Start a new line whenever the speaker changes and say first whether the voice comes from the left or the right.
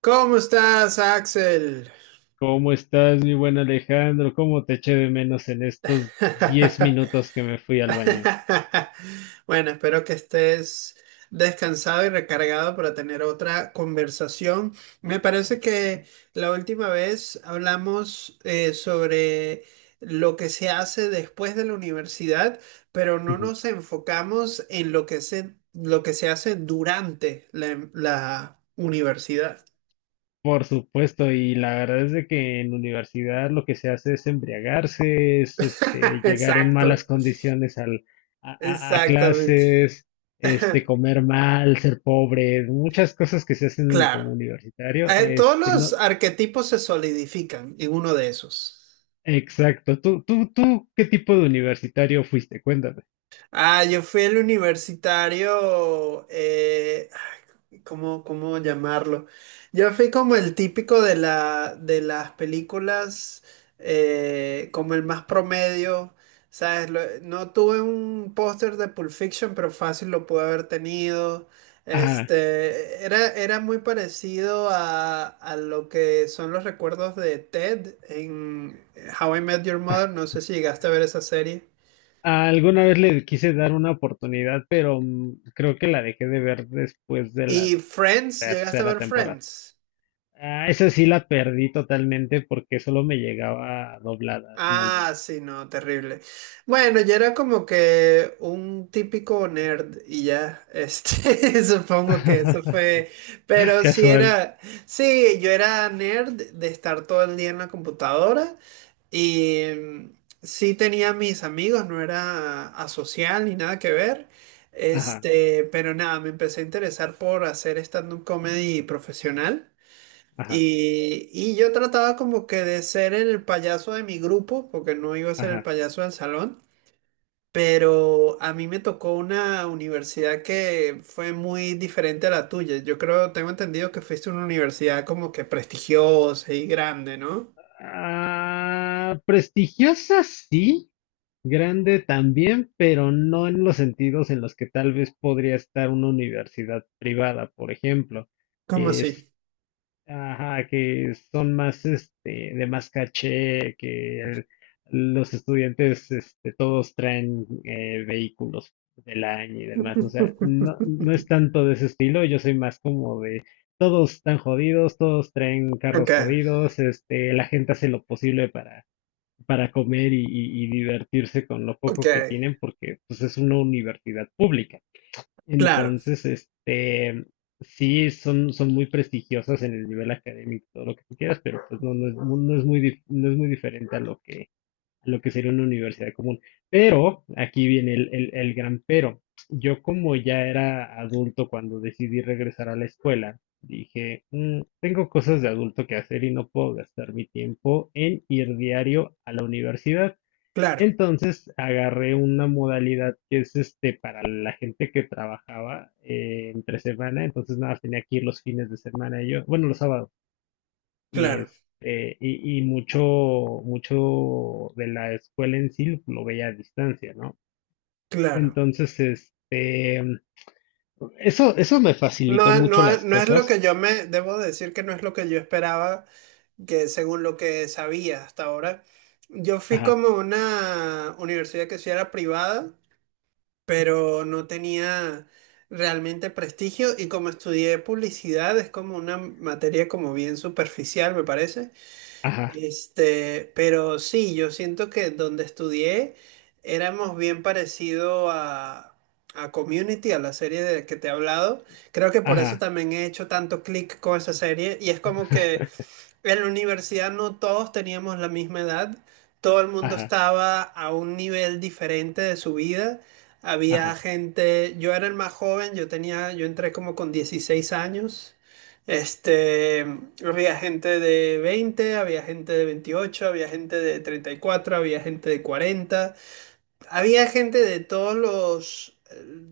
right: ¿Cómo estás, Axel?
left: ¿Cómo estás, mi buen Alejandro? ¿Cómo te eché de menos en estos 10 minutos que me fui al baño?
right: Bueno, espero que estés descansado y recargado para tener otra conversación. Me parece que la última vez hablamos sobre lo que se hace después de la universidad, pero no nos enfocamos en lo que se hace durante la universidad.
left: Por supuesto, y la verdad es de que en universidad lo que se hace es embriagarse, es llegar en
right: Exacto,
left: malas condiciones a
right: exactamente.
left: clases, comer mal, ser pobre, muchas cosas que se hacen
right: Claro.
left: como universitario.
right: Todos
left: Este,
right: los
left: no,
right: arquetipos se solidifican en uno de esos.
left: exacto. ¿Tú, qué tipo de universitario fuiste? Cuéntame.
right: Ah, yo fui el universitario, ay, ¿cómo llamarlo? Yo fui como el típico de de las películas, como el más promedio, ¿sabes? Lo- no tuve un póster de Pulp Fiction, pero fácil lo pude haber tenido. Este, era muy parecido a lo que son los recuerdos de Ted en How I Met Your Mother. No sé si llegaste a ver esa serie.
left: Ah, alguna vez le quise dar una oportunidad, pero creo que la dejé de ver después de la
right: ¿Y Friends? ¿Llegaste a
left: tercera
right: ver
left: temporada.
right: Friends?
left: Ah, esa sí la perdí totalmente porque solo me llegaba doblada, sin albur.
right: Ah, sí, no, terrible. Bueno, yo era como que un típico nerd y ya, este, supongo que eso fue, pero sí
left: Casual.
right: era, sí, yo era nerd de estar todo el día en la computadora y mm, sí tenía mis amigos, no era asocial ni nada que ver,
left: Ajá,
right: este, pero nada, me empecé a interesar por hacer stand-up comedy profesional.
left: ajá,
right: Y yo trataba como que de ser el payaso de mi grupo, porque no iba a ser el
left: ajá.
right: payaso del salón, pero a mí me tocó una universidad que fue muy diferente a la tuya. Yo creo, tengo entendido que fuiste a una universidad como que prestigiosa y grande, ¿no?
left: Ah, prestigiosa sí, grande también, pero no en los sentidos en los que tal vez podría estar una universidad privada, por ejemplo,
right: ¿Cómo
left: que
right: así?
left: ajá, que son más de más caché, los estudiantes todos traen vehículos del año y demás, o sea, no, no es tanto de ese estilo. Yo soy más como de todos están jodidos, todos traen
right: Ok,
left: carros jodidos, la gente hace lo posible para comer y, y divertirse con lo
right: ok.
left: poco que tienen porque pues es una universidad pública.
right: Claro,
left: Entonces, este, sí, son, son muy prestigiosas en el nivel académico, todo lo que tú quieras, pero pues no, no es, no es muy, no es muy diferente a lo que sería una universidad común. Pero, aquí viene el gran pero. Yo como ya era adulto cuando decidí regresar a la escuela, dije, "Mm, tengo cosas de adulto que hacer y no puedo gastar mi tiempo en ir diario a la universidad.
right: claro,
left: Entonces agarré una modalidad que es para la gente que trabajaba entre semana, entonces nada, más tenía que ir los fines de semana, yo bueno, los sábados, y
right: claro,
left: mucho, mucho de la escuela en sí lo veía a distancia, ¿no?
right: claro.
left: Entonces, este, eso me facilitó mucho las
right: No es lo
left: cosas.
right: que yo me, debo decir que no es lo que yo esperaba, que según lo que sabía hasta ahora. Yo fui
left: Ajá,
right: como a una universidad que sí era privada, pero no tenía realmente prestigio y como estudié publicidad es como una materia como bien superficial, me parece.
left: ajá,
right: Este, pero sí, yo siento que donde estudié éramos bien parecido a Community, a la serie de que te he hablado. Creo que por eso
left: ajá,
right: también he hecho tanto clic con esa serie. Y es como que en la universidad no todos teníamos la misma edad, todo el mundo
left: ajá,
right: estaba a un nivel diferente de su vida. Había
left: ajá,
right: gente, yo era el más joven, yo tenía, yo entré como con 16 años. Este, había gente de 20, había gente de 28, había gente de 34, había gente de 40. Había gente de todos los,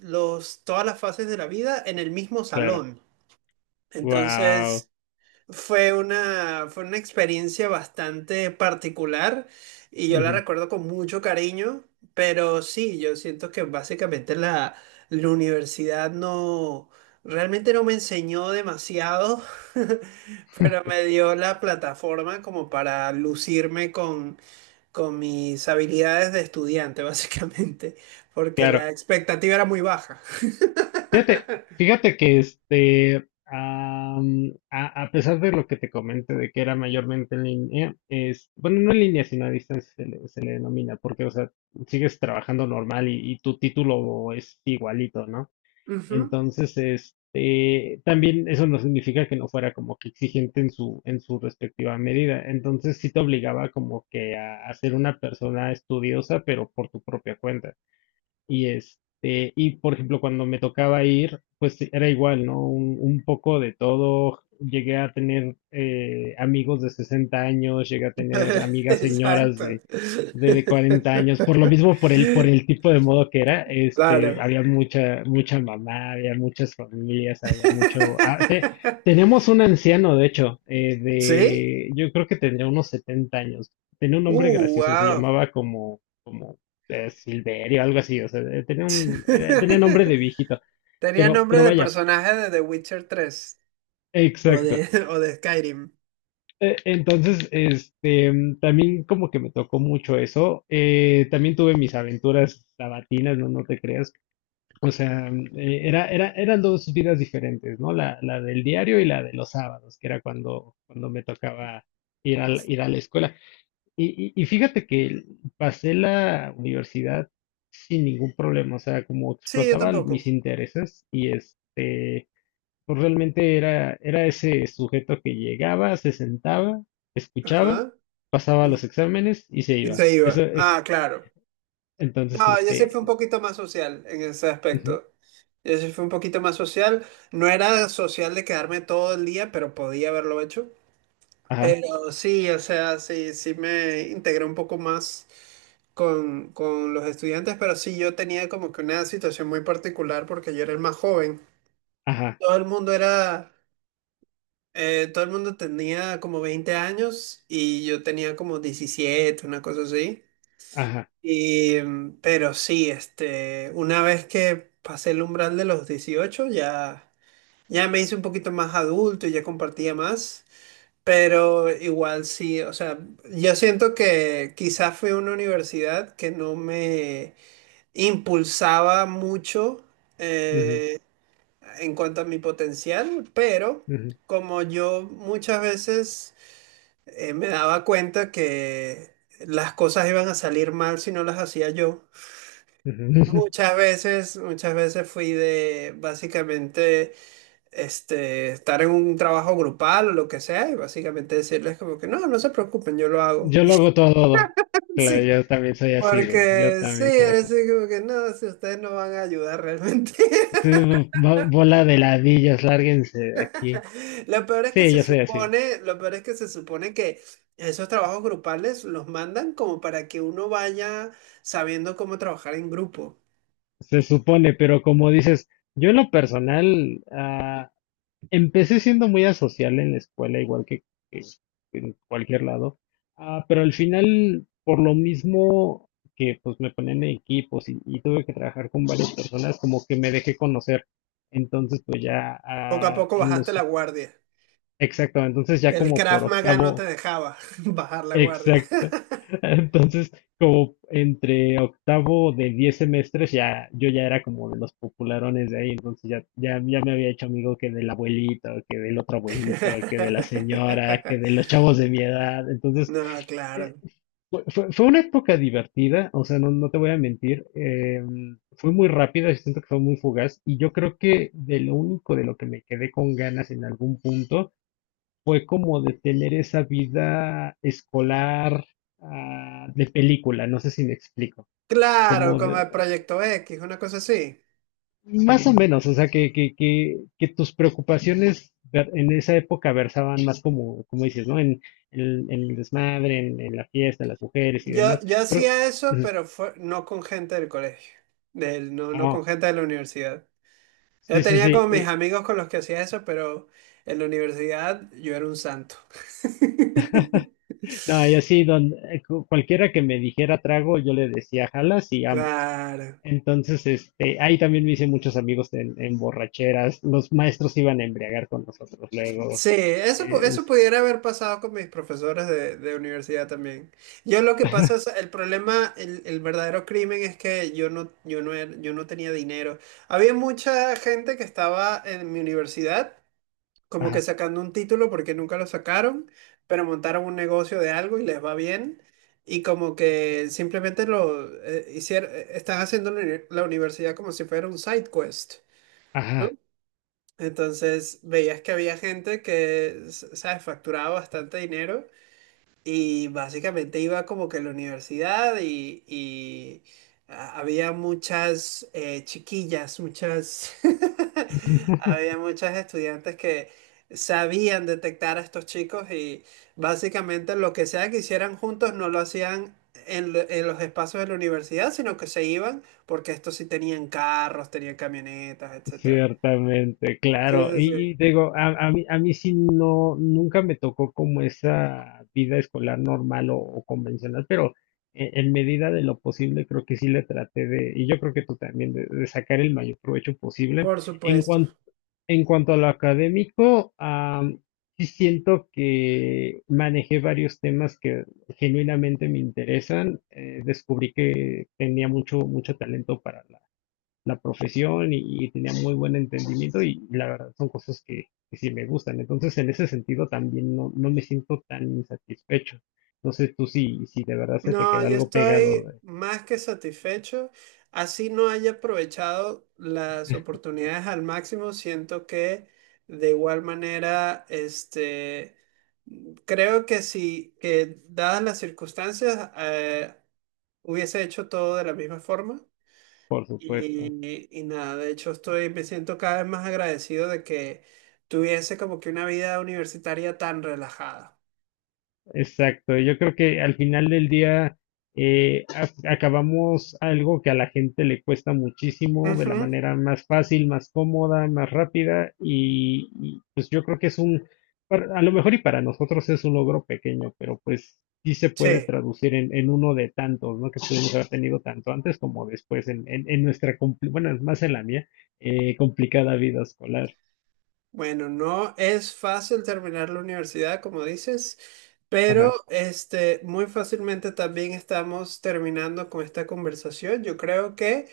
right: los, todas las fases de la vida en el mismo
left: claro.
right: salón.
left: Wow.
right: Entonces, fue una experiencia bastante particular y yo la
left: Ujú,
right: recuerdo con mucho cariño, pero sí, yo siento que básicamente la universidad no, realmente no me enseñó demasiado, pero me dio la plataforma como para lucirme con mis habilidades de estudiante, básicamente, porque
left: claro.
right: la expectativa era muy baja.
left: Fíjate, fíjate que a pesar de lo que te comenté de que era mayormente en línea, es, bueno, no en línea, sino a distancia se le denomina, porque, o sea, sigues trabajando normal y tu título es igualito, ¿no?
right: Ujú.
left: Entonces, este, también eso no significa que no fuera como que exigente en su respectiva medida. Entonces, sí te obligaba como que a ser una persona estudiosa, pero por tu propia cuenta. Y este, y por ejemplo, cuando me tocaba ir, pues era igual, ¿no? Un poco de todo. Llegué a tener amigos de 60 años, llegué a tener amigas señoras
right: Exacto.
left: de 40 años. Por lo mismo, por el, por el tipo de modo que era, este,
right: Claro.
left: había mucha, mucha mamá, había muchas familias, había mucho. Tenemos un anciano, de hecho,
right: ¿Sí?
left: yo creo que tendría unos 70 años. Tenía un nombre gracioso, se
right: Wow.
left: llamaba como Silverio, algo así, o sea, tenía un, tenía nombre de viejito,
right: Tenía nombre
left: pero
right: de
left: vaya,
right: personaje de The Witcher 3 o
left: exacto.
right: de, o de Skyrim.
left: Entonces, también como que me tocó mucho eso, también tuve mis aventuras sabatinas, no, no te creas, o sea, eran dos vidas diferentes, ¿no? La del diario y la de los sábados, que era cuando, cuando me tocaba ir a, ir a la escuela. Y, y fíjate que pasé la universidad sin ningún problema, o sea, como
right: Sí, yo
left: explotaba
right: tampoco.
left: mis intereses y este, pues realmente era, era ese sujeto que llegaba, se sentaba, escuchaba,
right: Ajá.
left: pasaba
right: Y,
left: los exámenes y se
right: y
left: iba.
right: se
left: Eso
right: iba. Ah,
left: es,
right: claro.
left: entonces,
right: No, yo sí
left: este,
right: fui un poquito más social en ese
left: ujú,
right: aspecto. Yo sí fui un poquito más social. No era social de quedarme todo el día, pero podía haberlo hecho.
left: ajá,
right: Pero sí, o sea, sí, sí me integré un poco más con los estudiantes, pero sí yo tenía como que una situación muy particular porque yo era el más joven.
left: ajá,
right: Todo el mundo era, todo el mundo tenía como 20 años y yo tenía como 17 una cosa así.
left: ajá,
right: Y, mm, pero sí, este, una vez que pasé el umbral de los 18 ya, ya me hice un poquito más adulto y ya compartía más. Pero igual sí, o sea, yo siento que quizás fue una universidad que no me impulsaba mucho
left: ujú,
right: eh, en cuanto a mi potencial, pero
left: ujú,
right: como yo muchas veces me daba cuenta que las cosas iban a salir mal si no las hacía yo,
left: ujú.
right: muchas veces fui de básicamente este, estar en un trabajo grupal o lo que sea, y básicamente decirles como que no, no se preocupen, yo lo hago.
left: Yo lo hago todo.
right: Y
left: Claro,
right: sí,
left: yo también soy así, güey, yo
right: porque sí,
left: también soy
right: es
left: así.
right: así como que no, si ustedes no van a ayudar realmente.
left: Ustedes, bola de ladillas, lárguense de aquí.
right: Lo peor es que
left: Sí,
right: se
left: yo sé, sí,
right: supone, lo peor es que se supone que esos trabajos grupales los mandan como para que uno vaya sabiendo cómo trabajar en grupo.
left: se supone, pero como dices, yo en lo personal empecé siendo muy asocial en la escuela, igual que en cualquier lado, pero al final, por lo mismo que pues me ponían en equipos y tuve que trabajar con varias personas, como que me dejé conocer. Entonces, pues ya
right: Poco a poco bajaste la guardia.
left: exacto, entonces ya
right: El
left: como por
right: Krav Maga no te
left: octavo,
right: dejaba bajar la guardia.
left: exacto. Entonces, como entre octavo de 10 semestres, ya yo ya era como de los popularones de ahí, entonces ya me había hecho amigo que del abuelito, que del otro abuelito, que de la señora, que de los chavos de mi edad. Entonces,
right: No,
left: eh,
right: claro.
left: fue una época divertida, o sea, no, no te voy a mentir, fue muy rápida, yo siento que fue muy fugaz, y yo creo que de lo único de lo que me quedé con ganas en algún punto fue como de tener esa vida escolar de película, no sé si me explico,
right: Claro,
left: como
right: como
left: de,
right: el Proyecto X, una cosa así.
left: más o sí, menos, o sea, que tus preocupaciones en esa época versaban más como, como dices, ¿no? En el desmadre, en la fiesta, las mujeres y
right: Yo,
left: demás,
right: yo
left: pero,
right: hacía eso,
left: ujú,
right: pero fue, no con gente del colegio, del, no, no con
left: ah,
right: gente de la universidad. Yo
left: sí, sí,
right: tenía
left: sí,
right: como mis amigos con los que hacía eso, pero en la universidad yo era un santo.
left: no, y así, don, cualquiera que me dijera trago, yo le decía, jalas y vamos.
right: Claro.
left: Entonces, este, ahí también me hice muchos amigos en borracheras. Los maestros se iban a embriagar con nosotros luego.
right: Sí, eso, eso
left: Es,
right: pudiera haber pasado con mis profesores de universidad también. Yo lo que pasa es, el problema, el verdadero crimen es que yo no, yo no, yo no tenía dinero. Había mucha gente que estaba en mi universidad como que
left: ajá,
right: sacando un título porque nunca lo sacaron, pero montaron un negocio de algo y les va bien. Y como que simplemente lo hicieron, están haciendo la la universidad como si fuera un side quest.
left: ajá.
right: Entonces veías que había gente que, s- ¿sabes?, facturaba bastante dinero y básicamente iba como que a la universidad y había muchas chiquillas, muchas, había muchas estudiantes que sabían detectar a estos chicos y básicamente lo que sea que hicieran juntos no lo hacían. En, en los espacios de la universidad, sino que se iban porque estos sí tenían carros, tenían camionetas, etcétera.
left: Ciertamente,
right: Sí,
left: claro.
right: sí, sí.
left: Y digo, a mí sí no, nunca me tocó como esa vida escolar normal o convencional, pero medida de lo posible creo que sí le traté de, y yo creo que tú también, de sacar el mayor provecho posible.
right: Por
left: En
right: supuesto.
left: cuanto En cuanto a lo académico, sí siento que manejé varios temas que genuinamente me interesan. Descubrí que tenía mucho, mucho talento para la, la profesión y tenía muy buen entendimiento y la verdad son cosas que sí me gustan. Entonces, en ese sentido también no, no me siento tan insatisfecho. No sé tú si, si de verdad se te
right: No,
left: queda
right: yo
left: algo
right: estoy
left: pegado,
right: más que satisfecho. Así no haya aprovechado las oportunidades al máximo, siento que de igual manera, este, creo que si, que dadas las circunstancias, hubiese hecho todo de la misma forma.
left: por supuesto.
right: Y nada, de hecho estoy, me siento cada vez más agradecido de que tuviese como que una vida universitaria tan relajada.
left: Exacto, yo creo que al final del día acabamos algo que a la gente le cuesta muchísimo de la
right: Ujú,
left: manera más fácil, más cómoda, más rápida y, pues yo creo que es un, a lo mejor y para nosotros es un logro pequeño, pero pues sí se puede
right: sí.
left: traducir en uno de tantos, ¿no? Que pudimos haber tenido tanto antes como después en nuestra, bueno, es más en la mía, complicada vida escolar.
right: Bueno, no es fácil terminar la universidad, como dices, pero
left: Ajá.
right: este, muy fácilmente también estamos terminando con esta conversación. Yo creo que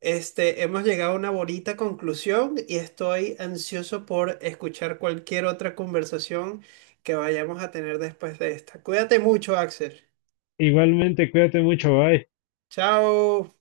right: este, hemos llegado a una bonita conclusión y estoy ansioso por escuchar cualquier otra conversación que vayamos a tener después de esta. Cuídate mucho, Axel.
left: Igualmente, cuídate mucho, bye.
right: Chao.